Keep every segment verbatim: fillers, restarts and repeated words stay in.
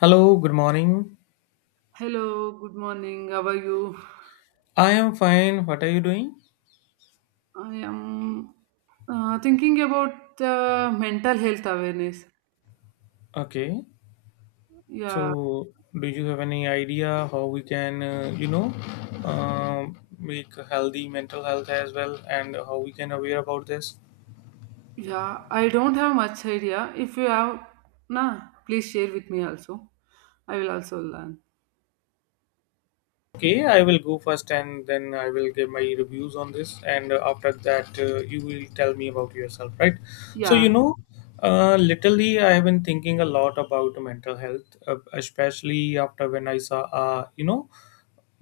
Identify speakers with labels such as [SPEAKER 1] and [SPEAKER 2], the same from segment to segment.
[SPEAKER 1] Hello, good morning.
[SPEAKER 2] Hello, good morning. How are you?
[SPEAKER 1] I am fine. What are you doing?
[SPEAKER 2] I am uh, thinking about uh, mental health awareness.
[SPEAKER 1] Okay.
[SPEAKER 2] Yeah,
[SPEAKER 1] So, do you have any idea how we can, uh, you know, um make healthy mental health as well and how we can aware about this?
[SPEAKER 2] yeah. I don't have much idea. If you have, nah, please share with me also. I will also learn.
[SPEAKER 1] Okay, I will go first and then I will give my reviews on this. And uh, after that, uh, you will tell me about yourself, right? So, you
[SPEAKER 2] Yeah.
[SPEAKER 1] know, uh, Literally, I have been thinking a lot about mental health, uh, especially after when I saw, uh, you know,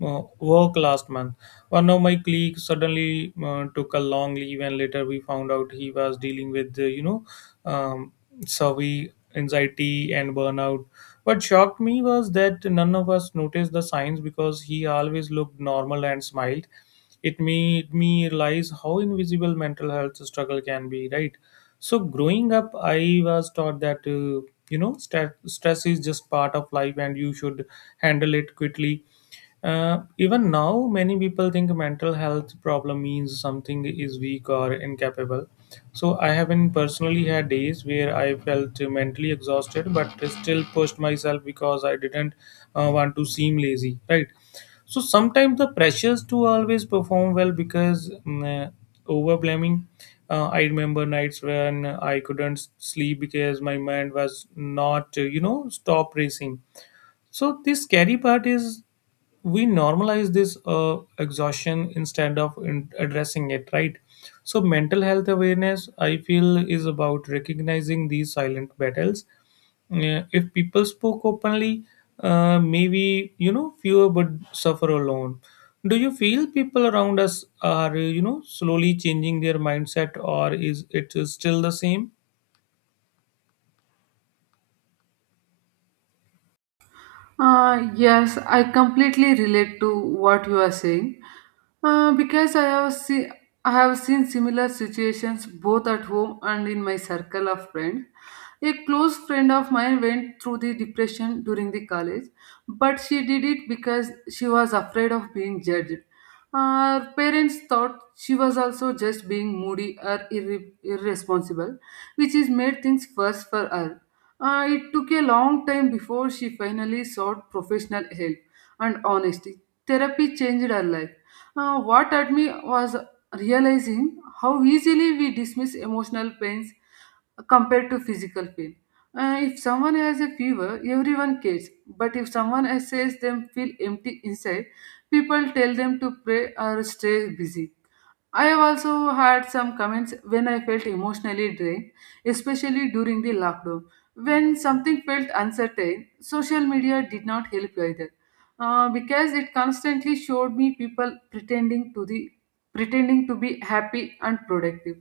[SPEAKER 1] uh, work last month. One of my colleagues suddenly uh, took a long leave, and later we found out he was dealing with, uh, you know, um, survey anxiety and burnout. What shocked me was that none of us noticed the signs because he always looked normal and smiled. It made me realize how invisible mental health struggle can be, right? So, growing up, I was taught that, uh, you know, st- stress is just part of life and you should handle it quickly. Uh, even now, many people think mental health problem means something is weak or incapable. So I have been personally had days where I felt mentally exhausted, but still pushed myself because I didn't uh, want to seem lazy. Right. So sometimes the pressures to always perform well because mm, uh, over blaming. Uh, I remember nights when I couldn't sleep because my mind was not, uh, you know, stop racing. So this scary part is we normalize this uh, exhaustion instead of in- addressing it, right? So mental health awareness, I feel, is about recognizing these silent battles. Uh, if people spoke openly, uh, maybe you know fewer would suffer alone. Do you feel people around us are you know slowly changing their mindset, or is it still the same?
[SPEAKER 2] Uh, yes, I completely relate to what you are saying uh, because I have seen I have seen similar situations both at home and in my circle of friends. A close friend of mine went through the depression during the college, but she did it because she was afraid of being judged. Her parents thought she was also just being moody or irre- irresponsible, which is made things worse for her. Uh, it took a long time before she finally sought professional help and honesty. Therapy changed her life. Uh, what hurt me was realizing how easily we dismiss emotional pains compared to physical pain. Uh, if someone has a fever, everyone cares. But if someone else says them feel empty inside, people tell them to pray or stay busy. I have also had some comments when I felt emotionally drained, especially during the lockdown. When something felt uncertain, social media did not help either, uh, because it constantly showed me people pretending to the pretending to be happy and productive.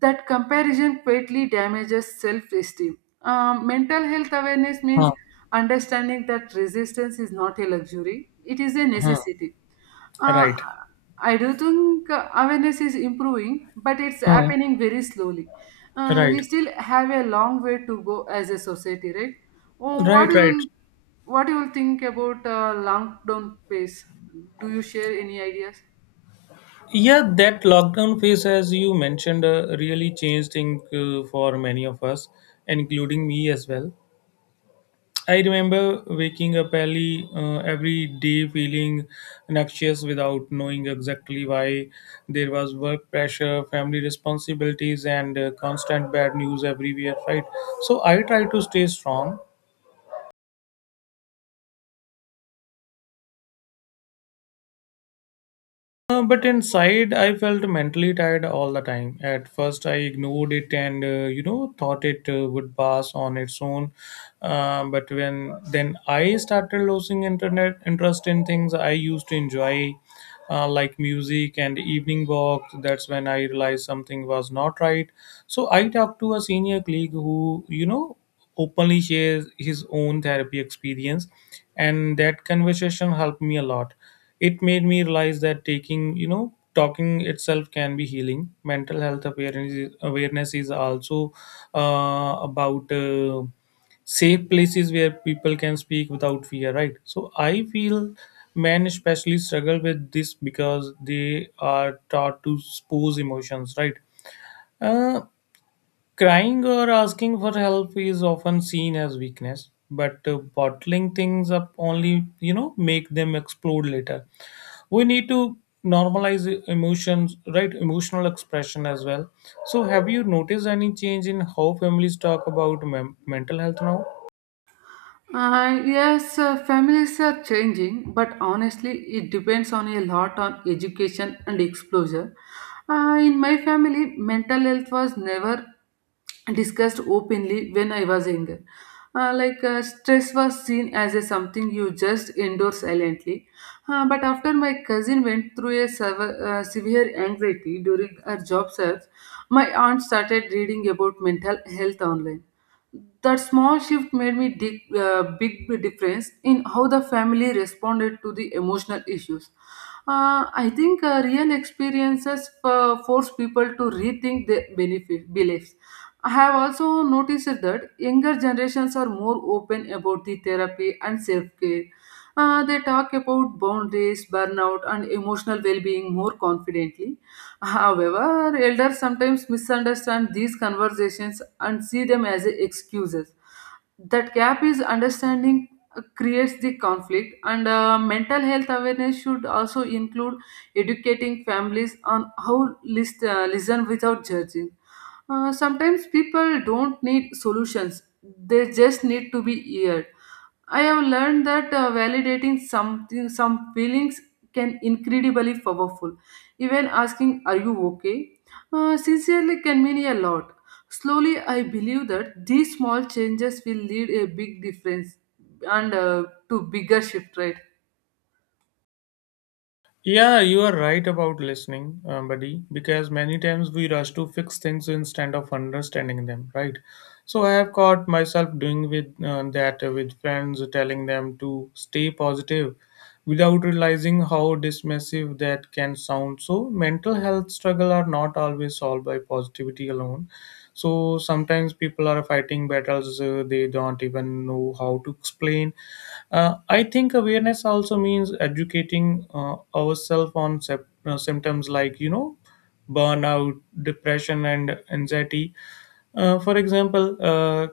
[SPEAKER 2] That comparison greatly damages self-esteem. Um, mental health awareness means
[SPEAKER 1] Huh.
[SPEAKER 2] understanding that resistance is not a luxury; it is a
[SPEAKER 1] Huh.
[SPEAKER 2] necessity. uh,
[SPEAKER 1] Right.
[SPEAKER 2] I do think uh, awareness is improving, but it's
[SPEAKER 1] Huh.
[SPEAKER 2] happening very slowly. Uh, we
[SPEAKER 1] Right.
[SPEAKER 2] still have a long way to go as a society, right? Oh, what
[SPEAKER 1] Right,
[SPEAKER 2] you
[SPEAKER 1] right.
[SPEAKER 2] will, what you will think about uh, lockdown pace? Do you share any ideas?
[SPEAKER 1] Yeah, that lockdown phase, as you mentioned, uh, really changed things uh, for many of us, including me as well. I remember waking up early uh, every day feeling anxious without knowing exactly why. There was work pressure, family responsibilities, and uh, constant bad news everywhere, right? So I tried to stay strong. Uh, but inside, I felt mentally tired all the time. At first, I ignored it and uh, you know thought it uh, would pass on its own. Uh, but when then I started losing internet interest in things I used to enjoy, uh, like music and evening walks. That's when I realized something was not right. So I talked to a senior colleague who you know openly shares his own therapy experience, and that conversation helped me a lot. It made me realize that taking you know talking itself can be healing. Mental health awareness is, awareness is also uh, about uh, safe places where people can speak without fear, right? So I feel men especially struggle with this because they are taught to expose emotions, right. uh, Crying or asking for help is often seen as weakness, but uh, bottling things up only, you know, make them explode later. We need to normalize emotions, right? Emotional expression as well. So, have you noticed any change in how families talk about men- mental health now?
[SPEAKER 2] Uh, yes, uh, families are changing, but honestly, it depends on a lot on education and exposure. Uh, in my family, mental health was never discussed openly when I was younger. Uh, like uh, stress was seen as a something you just endure silently. Uh, but after my cousin went through a sever- uh, severe anxiety during her job search, my aunt started reading about mental health online. That small shift made me dig uh, big difference in how the family responded to the emotional issues. Uh, I think uh, real experiences uh, force people to rethink their benefit beliefs. I have also noticed that younger generations are more open about the therapy and self-care. Uh, they talk about boundaries, burnout, and emotional well-being more confidently. However, elders sometimes misunderstand these conversations and see them as excuses. That gap is understanding uh, creates the conflict, and uh, mental health awareness should also include educating families on how list, uh, listen without judging. Uh, sometimes people don't need solutions, they just need to be heard. I have learned that uh, validating something, some feelings can incredibly powerful. Even asking, "Are you okay?" uh, sincerely can mean a lot. Slowly, I believe that these small changes will lead a big difference and uh, to bigger shift. Right?
[SPEAKER 1] Yeah, you are right about listening, uh, buddy, because many times we rush to fix things instead of understanding them, right? So I have caught myself doing with uh, that uh, with friends, telling them to stay positive without realizing how dismissive that can sound. So mental health struggle are not always solved by positivity alone. So sometimes people are fighting battles uh, they don't even know how to explain. uh, I think awareness also means educating uh, ourselves on sep- uh, symptoms like, you know, burnout, depression, and anxiety. Uh, for example, uh,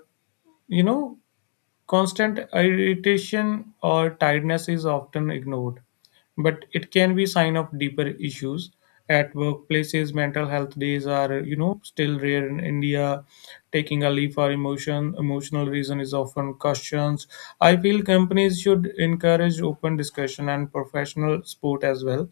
[SPEAKER 1] you know, constant irritation or tiredness is often ignored, but it can be sign of deeper issues. At workplaces, mental health days are, you know, still rare in India. Taking a leave for emotion, emotional reason is often questioned. I feel companies should encourage open discussion and professional support as well.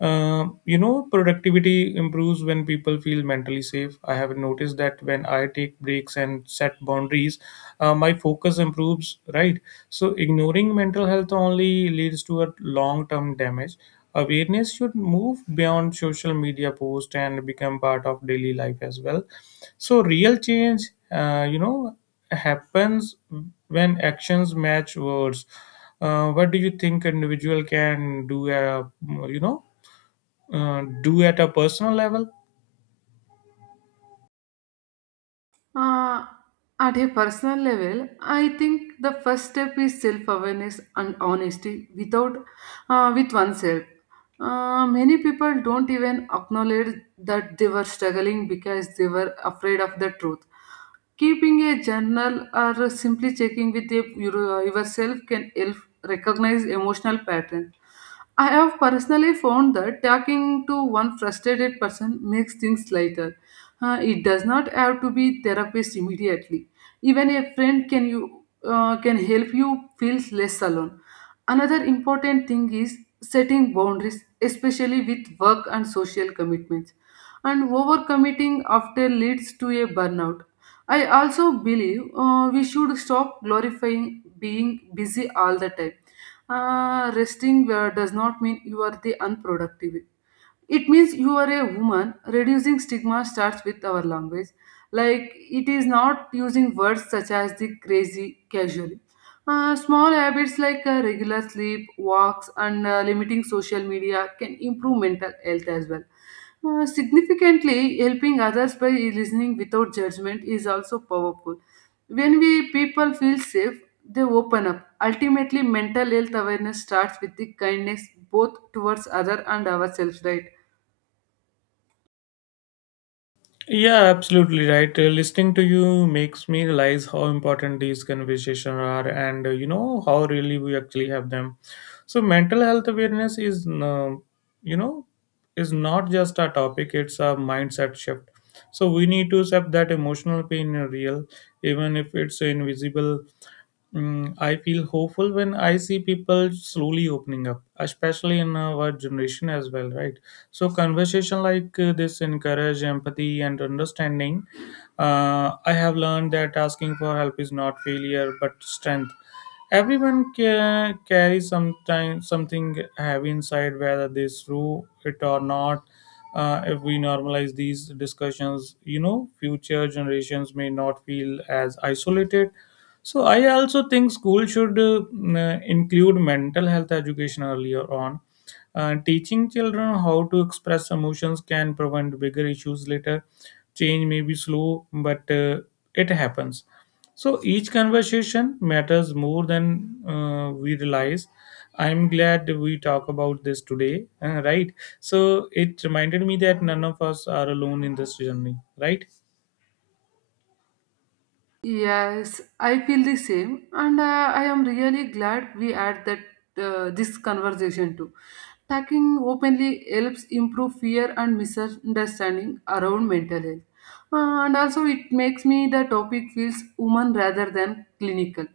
[SPEAKER 1] Uh, you know, productivity improves when people feel mentally safe. I have noticed that when I take breaks and set boundaries, uh, my focus improves, right? So, ignoring mental health only leads to a long term damage. Awareness should move beyond social media posts and become part of daily life as well. So, real change, uh, you know, happens when actions match words. Uh, what do you think individual can do? Uh, you know, uh, do at a personal level?
[SPEAKER 2] Uh, at a personal level, I think the first step is self awareness and honesty without, uh, with oneself. Uh, many people don't even acknowledge that they were struggling because they were afraid of the truth. Keeping a journal or simply checking with your- your- uh, yourself can help recognize emotional patterns. I have personally found that talking to one frustrated person makes things lighter. Uh, it does not have to be therapist immediately. Even a friend can you uh, can help you feel less alone. Another important thing is setting boundaries, especially with work and social commitments. And overcommitting often leads to a burnout. I also believe uh, we should stop glorifying being busy all the time. Uh, resting uh, does not mean you are the unproductive, it means you are a woman. Reducing stigma starts with our language, like it is not using words such as the crazy casually. Uh, small habits like uh, regular sleep walks and uh, limiting social media can improve mental health as well. Uh, significantly helping others by listening without judgment is also powerful. When we people feel safe, they open up. Ultimately mental health awareness starts with the kindness, both towards other and ourselves, right?
[SPEAKER 1] Yeah, absolutely right. Uh, listening to you makes me realize how important these conversations are and uh, you know how really we actually have them. So mental health awareness is uh, you know is not just a topic, it's a mindset shift. So we need to accept that emotional pain is real even if it's invisible. Mm, I feel hopeful when I see people slowly opening up, especially in our generation as well, right? So conversation like uh, this encourage empathy and understanding. Uh, I have learned that asking for help is not failure but strength. Everyone ca- carries sometimes something heavy inside, whether they through it or not. Uh, if we normalize these discussions, you know, future generations may not feel as isolated. So I also think school should uh, mm, include mental health education earlier on. Uh, teaching children how to express emotions can prevent bigger issues later. Change may be slow, but uh, it happens, so each conversation matters more than uh, we realize. I'm glad we talk about this today, uh, right? So it reminded me that none of us are alone in this journey, right?
[SPEAKER 2] Yes, I feel the same, and uh, I am really glad we had that uh, this conversation too. Talking openly helps improve fear and misunderstanding around mental health. Uh, and also it makes me the topic feels human rather than clinical.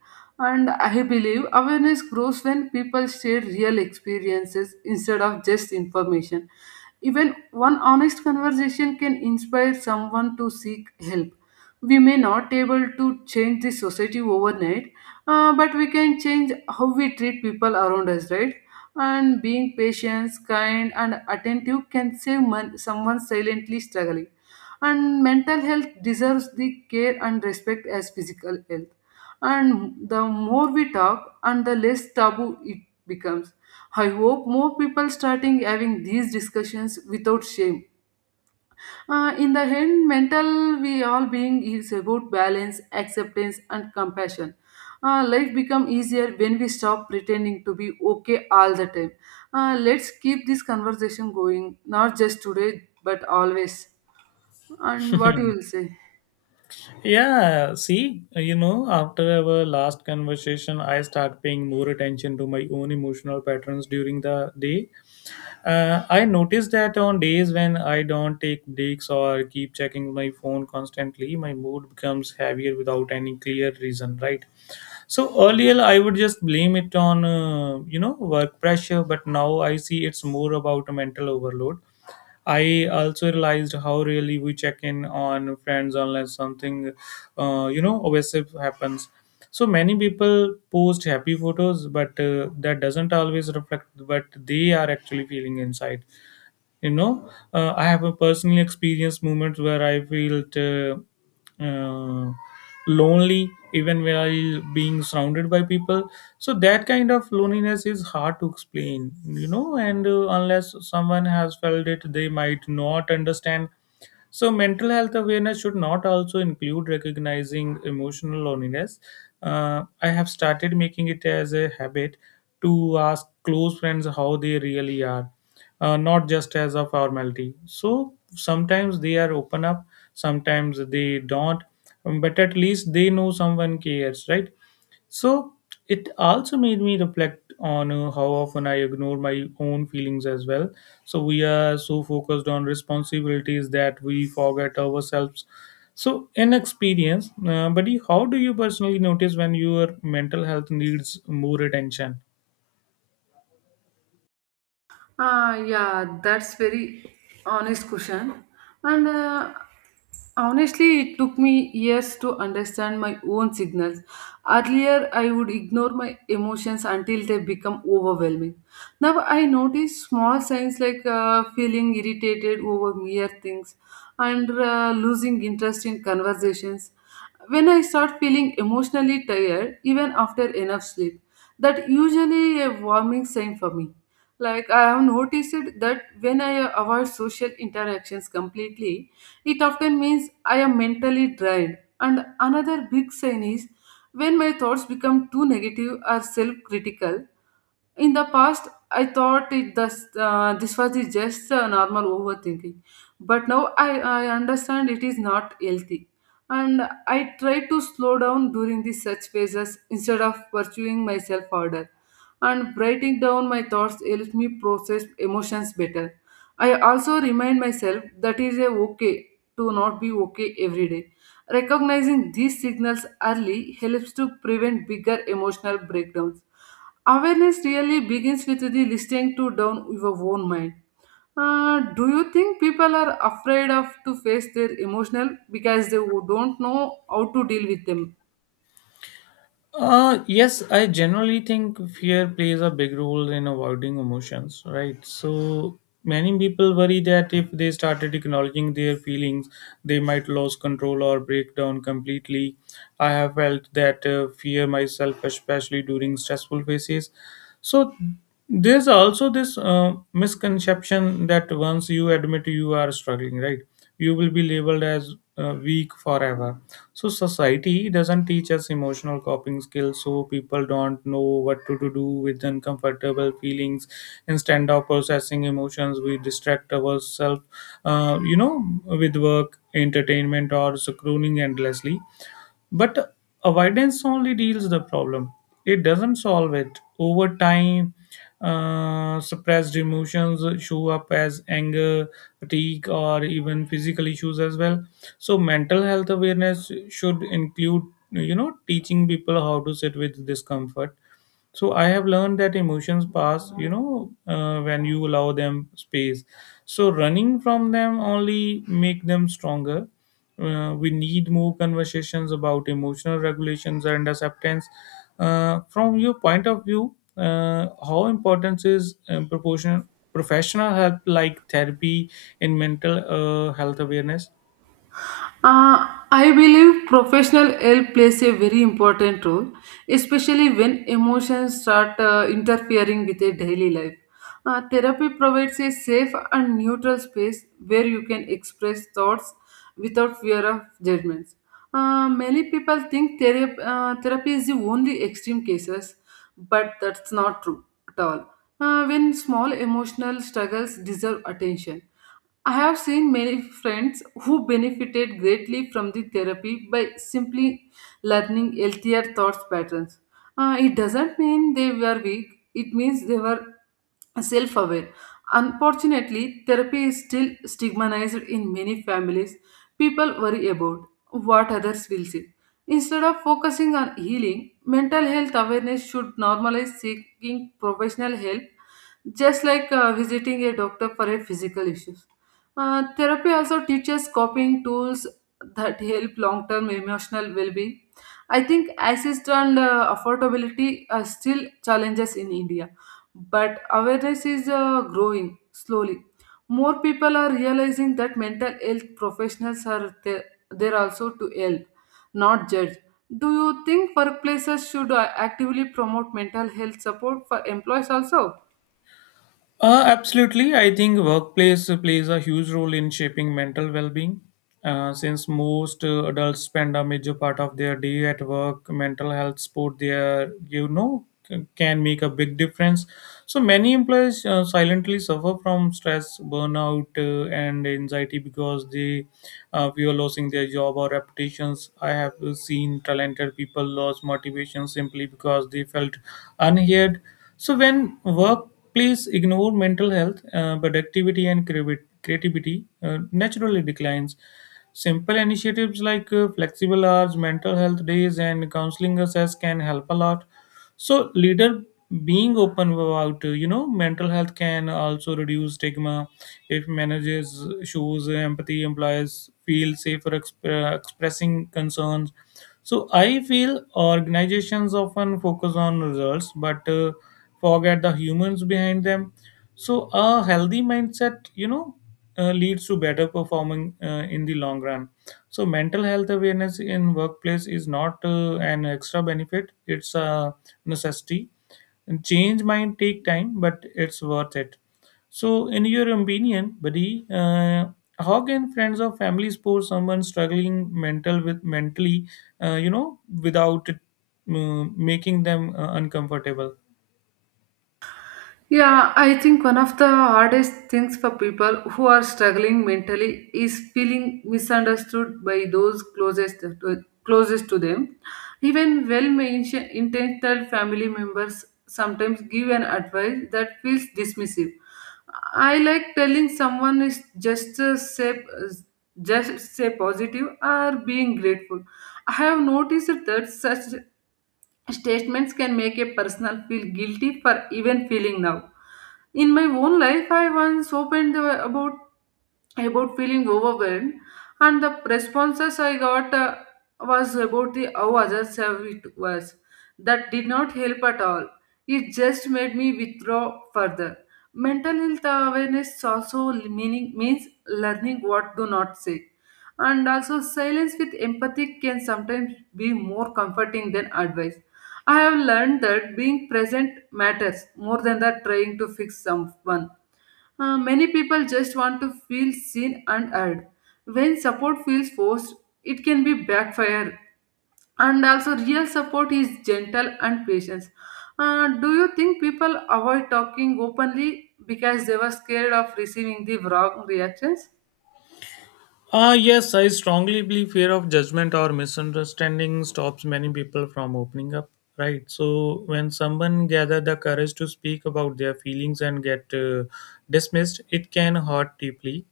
[SPEAKER 2] And I believe awareness grows when people share real experiences instead of just information. Even one honest conversation can inspire someone to seek help. We may not able to change the society overnight, uh, but we can change how we treat people around us, right? And being patient, kind, and attentive can save mon- someone silently struggling. And mental health deserves the care and respect as physical health. And the more we talk, and the less taboo it becomes. I hope more people starting having these discussions without shame. Uh, in the end, mental we all being is about balance, acceptance, and compassion. Uh, life become easier when we stop pretending to be okay all the time. Uh, let's keep this conversation going, not just today but always. And what you will say?
[SPEAKER 1] Yeah, see, you know, after our last conversation, I start paying more attention to my own emotional patterns during the day. Uh, I noticed that on days when I don't take breaks or keep checking my phone constantly, my mood becomes heavier without any clear reason, right? So earlier, I would just blame it on uh, you know work pressure, but now I see it's more about a mental overload. I also realized how really we check in on friends unless something uh, you know obsessive happens. So many people post happy photos, but uh, that doesn't always reflect what they are actually feeling inside. you know uh, I have a personally experienced moments where I felt uh, uh, lonely even while being surrounded by people. So that kind of loneliness is hard to explain, you know and uh, unless someone has felt it they might not understand. So, mental health awareness should not also include recognizing emotional loneliness. Uh, I have started making it as a habit to ask close friends how they really are, uh, not just as a formality. So, sometimes they are open up, sometimes they don't, um, but at least they know someone cares, right? So it also made me reflect on uh, how often I ignore my own feelings as well. So we are so focused on responsibilities that we forget ourselves. So inexperience, uh, buddy, how do you personally notice when your mental health needs more attention?
[SPEAKER 2] Uh, yeah, that's very honest question. And uh, honestly, it took me years to understand my own signals. Earlier, I would ignore my emotions until they become overwhelming. Now, I notice small signs like uh, feeling irritated over mere things and uh, losing interest in conversations. When I start feeling emotionally tired, even after enough sleep, that usually a warming sign for me. Like I have noticed it that when I avoid social interactions completely, it often means I am mentally drained. And another big sign is when my thoughts become too negative or self critical. In the past, I thought it thus, uh, this was the just uh, normal overthinking, but now I, I understand it is not healthy. And I try to slow down during these such phases instead of pursuing myself harder. And writing down my thoughts helps me process emotions better. I also remind myself that is a okay to not be okay every day. Recognizing these signals early helps to prevent bigger emotional breakdowns. Awareness really begins with the listening to down your own mind. Uh, do you think people are afraid of to face their emotional because they wo- don't know how to deal with them?
[SPEAKER 1] Uh, yes, I generally think fear plays a big role in avoiding emotions, right? So many people worry that if they started acknowledging their feelings, they might lose control or break down completely. I have felt that uh, fear myself, especially during stressful phases. So there's also this uh, misconception that once you admit you are struggling, right, you will be labeled as uh, weak forever. So society doesn't teach us emotional coping skills, so people don't know what to, to do with uncomfortable feelings. Instead of processing emotions we distract ourselves, uh, you know with work entertainment or scrolling endlessly, but avoidance only deals the problem. It doesn't solve it. Over time, uh, suppressed emotions show up as anger, fatigue, or even physical issues as well. So mental health awareness should include, you know, teaching people how to sit with discomfort. So I have learned that emotions pass, you know uh, when you allow them space. So running from them only make them stronger. Uh, we need more conversations about emotional regulations and acceptance. Uh, from your point of view, uh, how important is um, proportion professional help like therapy in mental uh, health awareness?
[SPEAKER 2] Uh, I believe professional help plays a very important role, especially when emotions start uh, interfering with a daily life. Uh, therapy provides a safe and neutral space where you can express thoughts without fear of judgments. Uh, many people think therapy, uh, therapy is the only extreme cases, but that's not true at all. Uh, when small emotional struggles deserve attention, I have seen many friends who benefited greatly from the therapy by simply learning healthier thoughts patterns. Uh, it doesn't mean they were weak, it means they were self aware. Unfortunately, therapy is still stigmatized in many families. People worry about what others will see. Instead of focusing on healing, mental health awareness should normalize seeking professional help, just like uh, visiting a doctor for a physical issues. Uh, therapy also teaches coping tools that help long-term emotional well-being. I think assist and uh, affordability are still challenges in India, but awareness is uh, growing slowly. More people are realizing that mental health professionals are there, there also to help, not judge. Do you think workplaces should uh, actively promote mental health support for employees also?
[SPEAKER 1] Uh, absolutely. I think workplace plays a huge role in shaping mental well-being. Uh, since most uh, adults spend a major part of their day at work, mental health support there, you know, c- can make a big difference. So many employees uh, silently suffer from stress, burnout, uh, and anxiety because they uh, fear losing their job or reputations. I have seen talented people lose motivation simply because they felt unheard. So when work Please ignore mental health, uh, productivity, and creavi- creativity uh, naturally declines. Simple initiatives like uh, flexible hours, mental health days, and counseling access can help a lot. So, leader being open about uh, you know mental health can also reduce stigma. If managers shows empathy, employees feel safer exp- uh, expressing concerns, so I feel organizations often focus on results but uh, forget the humans behind them. So a healthy mindset, you know, uh, leads to better performing uh, in the long run. So mental health awareness in workplace is not uh, an extra benefit; it's a necessity. And change might take time, but it's worth it. So, in your opinion, buddy, uh, how can friends or family support someone struggling mental with mentally, uh, you know, without uh, making them uh, uncomfortable?
[SPEAKER 2] Yeah, I think one of the hardest things for people who are struggling mentally is feeling misunderstood by those closest to, closest to them. Even well-intentioned family members sometimes give an advice that feels dismissive. I like telling someone is just uh, say just say positive or being grateful. I have noticed that such statements can make a person feel guilty for even feeling now. In my own life I once opened the, about about feeling overwhelmed, and the responses I got uh, was about the how others have it was. That did not help at all, it just made me withdraw further. Mental health awareness also meaning means learning what do not say, and also silence with empathy can sometimes be more comforting than advice. I have learned that being present matters more than that trying to fix someone. Uh, many people just want to feel seen and heard. When support feels forced, it can be backfire. And also, real support is gentle and patience. Uh, do you think people avoid talking openly because they were scared of receiving the wrong reactions?
[SPEAKER 1] Ah, yes, I strongly believe fear of judgment or misunderstanding stops many people from opening up. Right. So when someone gather the courage to speak about their feelings and get uh, dismissed, it can hurt deeply.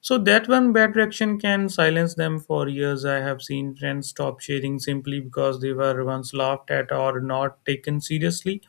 [SPEAKER 1] So that one bad reaction can silence them for years. I have seen friends stop sharing simply because they were once laughed at or not taken seriously.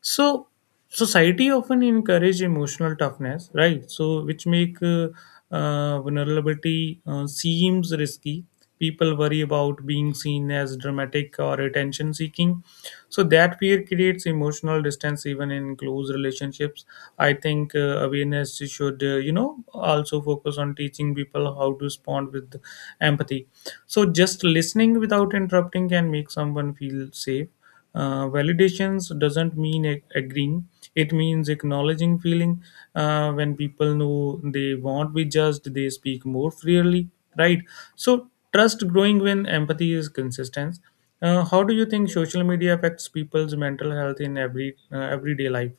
[SPEAKER 1] So society often encourage emotional toughness, right? So which make uh, uh, vulnerability uh, seems risky. People worry about being seen as dramatic or attention seeking. So that fear creates emotional distance even in close relationships. I think uh, awareness should, uh, you know, also focus on teaching people how to respond with empathy, so just listening without interrupting can make someone feel safe. Uh, validations doesn't mean ag- agreeing. It means acknowledging feeling. Uh, when people know they won't be judged, they speak more freely, right? So trust growing when empathy is consistent. Uh, how do you think social media affects people's mental health in every uh, everyday life?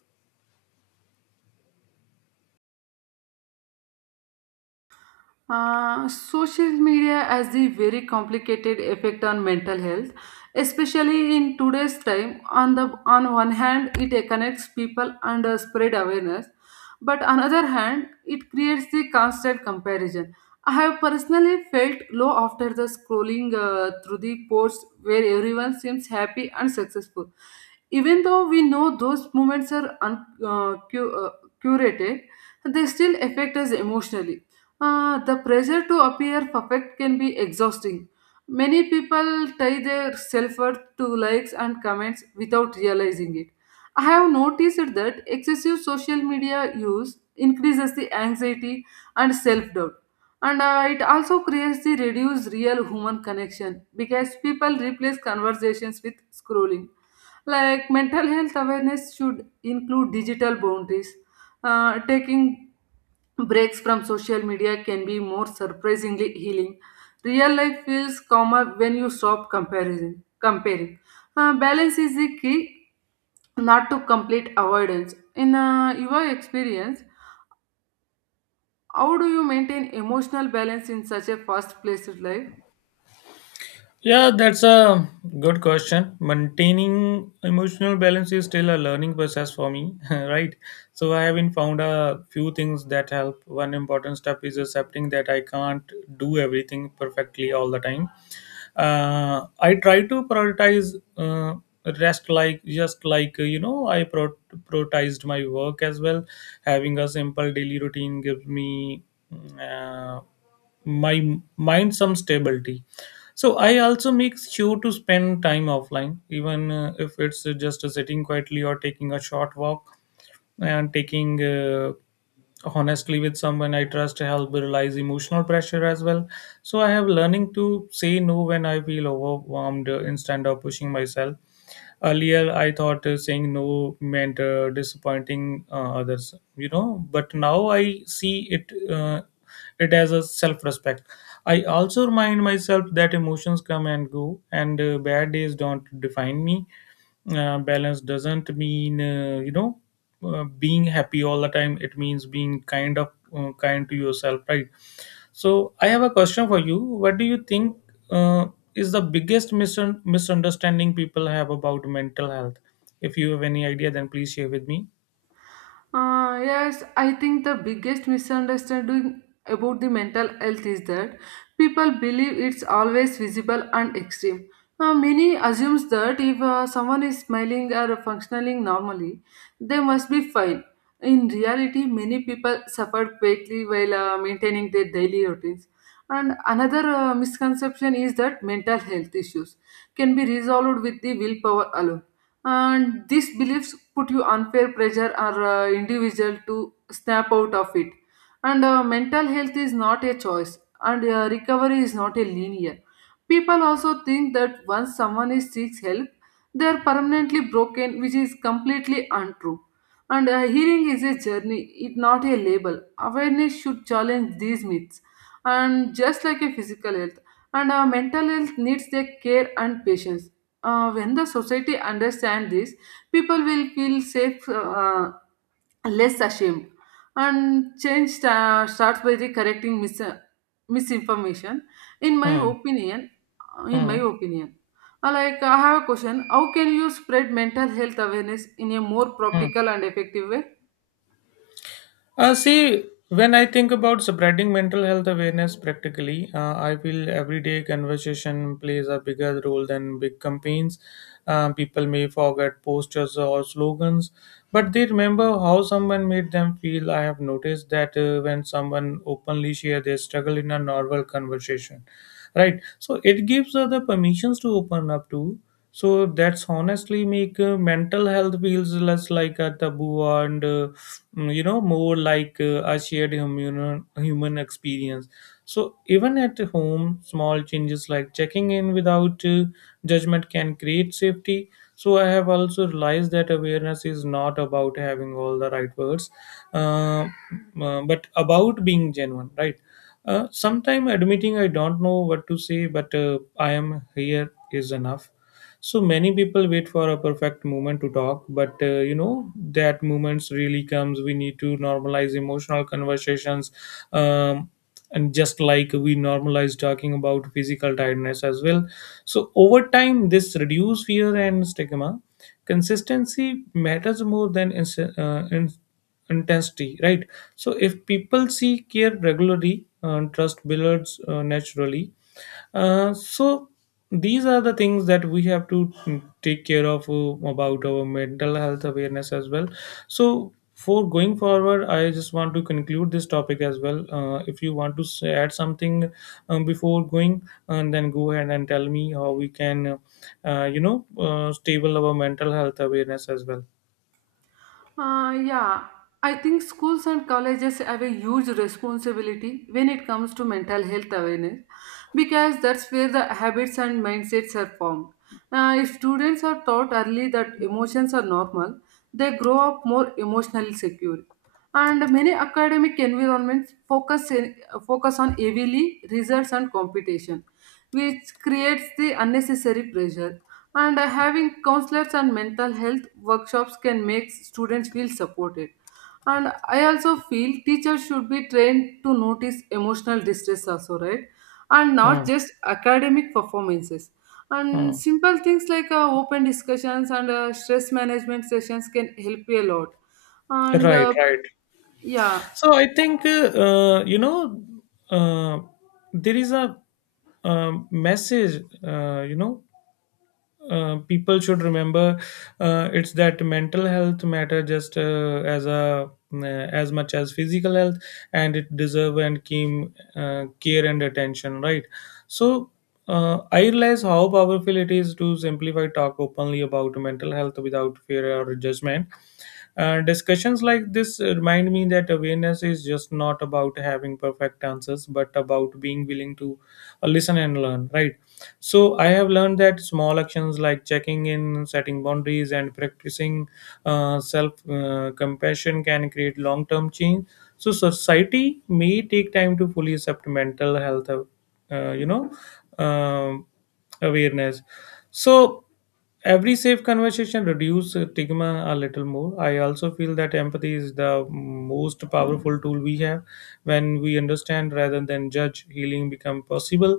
[SPEAKER 2] Uh, social media has a very complicated effect on mental health, especially in today's time. On the on one hand, it connects people and uh, spread awareness, but on other hand, it creates the constant comparison. I have personally felt low after the scrolling uh, through the posts where everyone seems happy and successful, even though we know those moments are un- uh, cu- uh, curated. They still affect us emotionally. Uh, the pressure to appear perfect can be exhausting. Many people tie their self worth to likes and comments without realizing it. I have noticed that excessive social media use increases the anxiety and self doubt. And uh, it also creates the reduced real human connection because people replace conversations with scrolling. Like mental health awareness should include digital boundaries. Uh, taking breaks from social media can be more surprisingly healing. Real life feels calmer when you stop comparing. comparing. Uh, balance is the key, not to complete avoidance. In uh, your experience, how do you maintain emotional balance in such a fast-paced life?
[SPEAKER 1] Yeah, that's a good question. Maintaining emotional balance is still a learning process for me, right? So I haven't found a few things that help. One important step is accepting that I can't do everything perfectly all the time. Uh, I try to prioritize uh, rest, like just like uh, you know, I pro- prioritized my work as well. Having a simple daily routine gives me. mm, Uh, my mind some stability, so I also make sure to spend time offline, even uh, if it's uh, just uh, sitting quietly or taking a short walk, and taking uh, honestly with someone I trust, help realize emotional pressure as well. So I have learning to say no when I feel overwhelmed, uh, instead of pushing myself. Earlier I thought uh, saying no meant uh, disappointing uh, others, you know, but now I see it uh, it as a self respect. I also remind myself that emotions come and go, and uh, bad days don't define me. uh, balance doesn't mean uh, you know uh, being happy all the time. It means being kind of uh, kind to yourself, right? So I have a question for you. What do you think uh, is the biggest misun misunderstanding people have about mental health? If you have any idea, then please share with me.
[SPEAKER 2] Uh, yes, I think the biggest misunderstanding about the mental health is that people believe it's always visible and extreme. Uh, many assumes that if uh, someone is smiling or functioning normally, they must be fine. In reality, many people suffer greatly while uh, maintaining their daily routines. And another uh, misconception is that mental health issues can be resolved with the willpower alone, and these beliefs put you unfair pressure or uh, individual to snap out of it, and uh, mental health is not a choice, and uh, recovery is not a linear. People also think that once someone is seeks help, they are permanently broken, which is completely untrue, and uh, healing is a journey, it not a label. Awareness should challenge these myths, and just like a physical health, and our mental health needs their care and patience. Uh, when the society understand this, people will feel safe, uh, uh, less ashamed, and change sta- starts by the correcting mis- misinformation in my
[SPEAKER 1] Hmm.
[SPEAKER 2] opinion. uh, in my
[SPEAKER 1] Hmm.
[SPEAKER 2] opinion Uh, like i have a question, how can you spread mental health awareness in a more
[SPEAKER 1] Hmm.
[SPEAKER 2] practical and effective way?
[SPEAKER 1] Uh, see, when I think about spreading mental health awareness practically, uh, I feel everyday conversation plays a bigger role than big campaigns. Uh, people may forget posters or slogans, but they remember how someone made them feel. I have noticed that uh, when someone openly share their struggle in a normal conversation, right? So it gives other permissions to open up to. So that's honestly make uh, mental health feels less like a taboo and uh, mm, you know more like uh, a shared human human experience. So even at home small changes like checking in without uh, judgment can create safety. So I have also realized that awareness is not about having all the right words, uh, uh, but about being genuine, right? uh, sometime admitting I don't know what to say, but uh, I am here is enough. So many people wait for a perfect moment to talk, but uh, you know that moments really comes. We need to normalize emotional conversations, um, and just like we normalize talking about physical tiredness as well. So over time, this reduce fear and stigma. Consistency matters more than ins- uh, in- intensity, right? So if people see care regularly, uh, trust builds uh, naturally. Uh, so these are the things that we have to take care of uh, about our mental health awareness as well. So for going forward, I just want to conclude this topic as well. Uh, if you want to s- add something um, before going, and then go ahead and tell me how we can, uh, you know, uh, stable our mental health awareness as well.
[SPEAKER 2] Uh, yeah, I think schools and colleges have a huge responsibility when it comes to mental health awareness because that's where the habits and mindsets are formed. Uh, if students are taught early that emotions are normal, they grow up more emotionally secure. And many academic environments focus, in, focus on heavily results and competition, which creates the unnecessary pressure. And uh, having counselors and mental health workshops can make students feel supported. And I also feel teachers should be trained to notice emotional distress, also, right? And not
[SPEAKER 1] Mm,
[SPEAKER 2] just academic performances. And
[SPEAKER 1] mm.
[SPEAKER 2] simple things like uh, open discussions and uh, stress management sessions can help you a lot. And
[SPEAKER 1] Right,
[SPEAKER 2] uh,
[SPEAKER 1] right.
[SPEAKER 2] yeah,
[SPEAKER 1] So I think uh, you know uh, there is a um, message, uh, you know uh, people should remember. uh, it's that mental health matter just uh, as a uh, as much as physical health, and it deserve and came uh, care and attention, right? So uh, I realize how powerful it is to simplify talk openly about mental health without fear or judgment. uh, discussions like this remind me that awareness is just not about having perfect answers, but about being willing to uh, listen and learn, right? So, I have learned that small actions like checking in, setting boundaries, and practicing uh, self uh, compassion can create long term change. So, society may take time to fully accept mental health, uh, you know, um, awareness. So, every safe conversation reduce uh, stigma a little more. I also feel that empathy is the most powerful tool we have. When we understand rather than judge, healing become possible.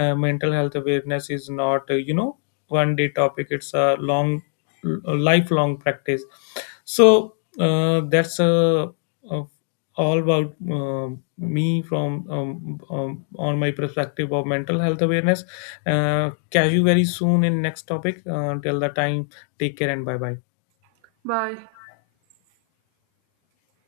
[SPEAKER 1] Uh, mental health awareness is not uh, you know one day topic. It's a long, a lifelong practice. So uh, that's a, a all about um, me from um, um, on my perspective of mental health awareness. Uh, catch you very soon in next topic. Uh, till the time, take care and bye bye.
[SPEAKER 2] bye.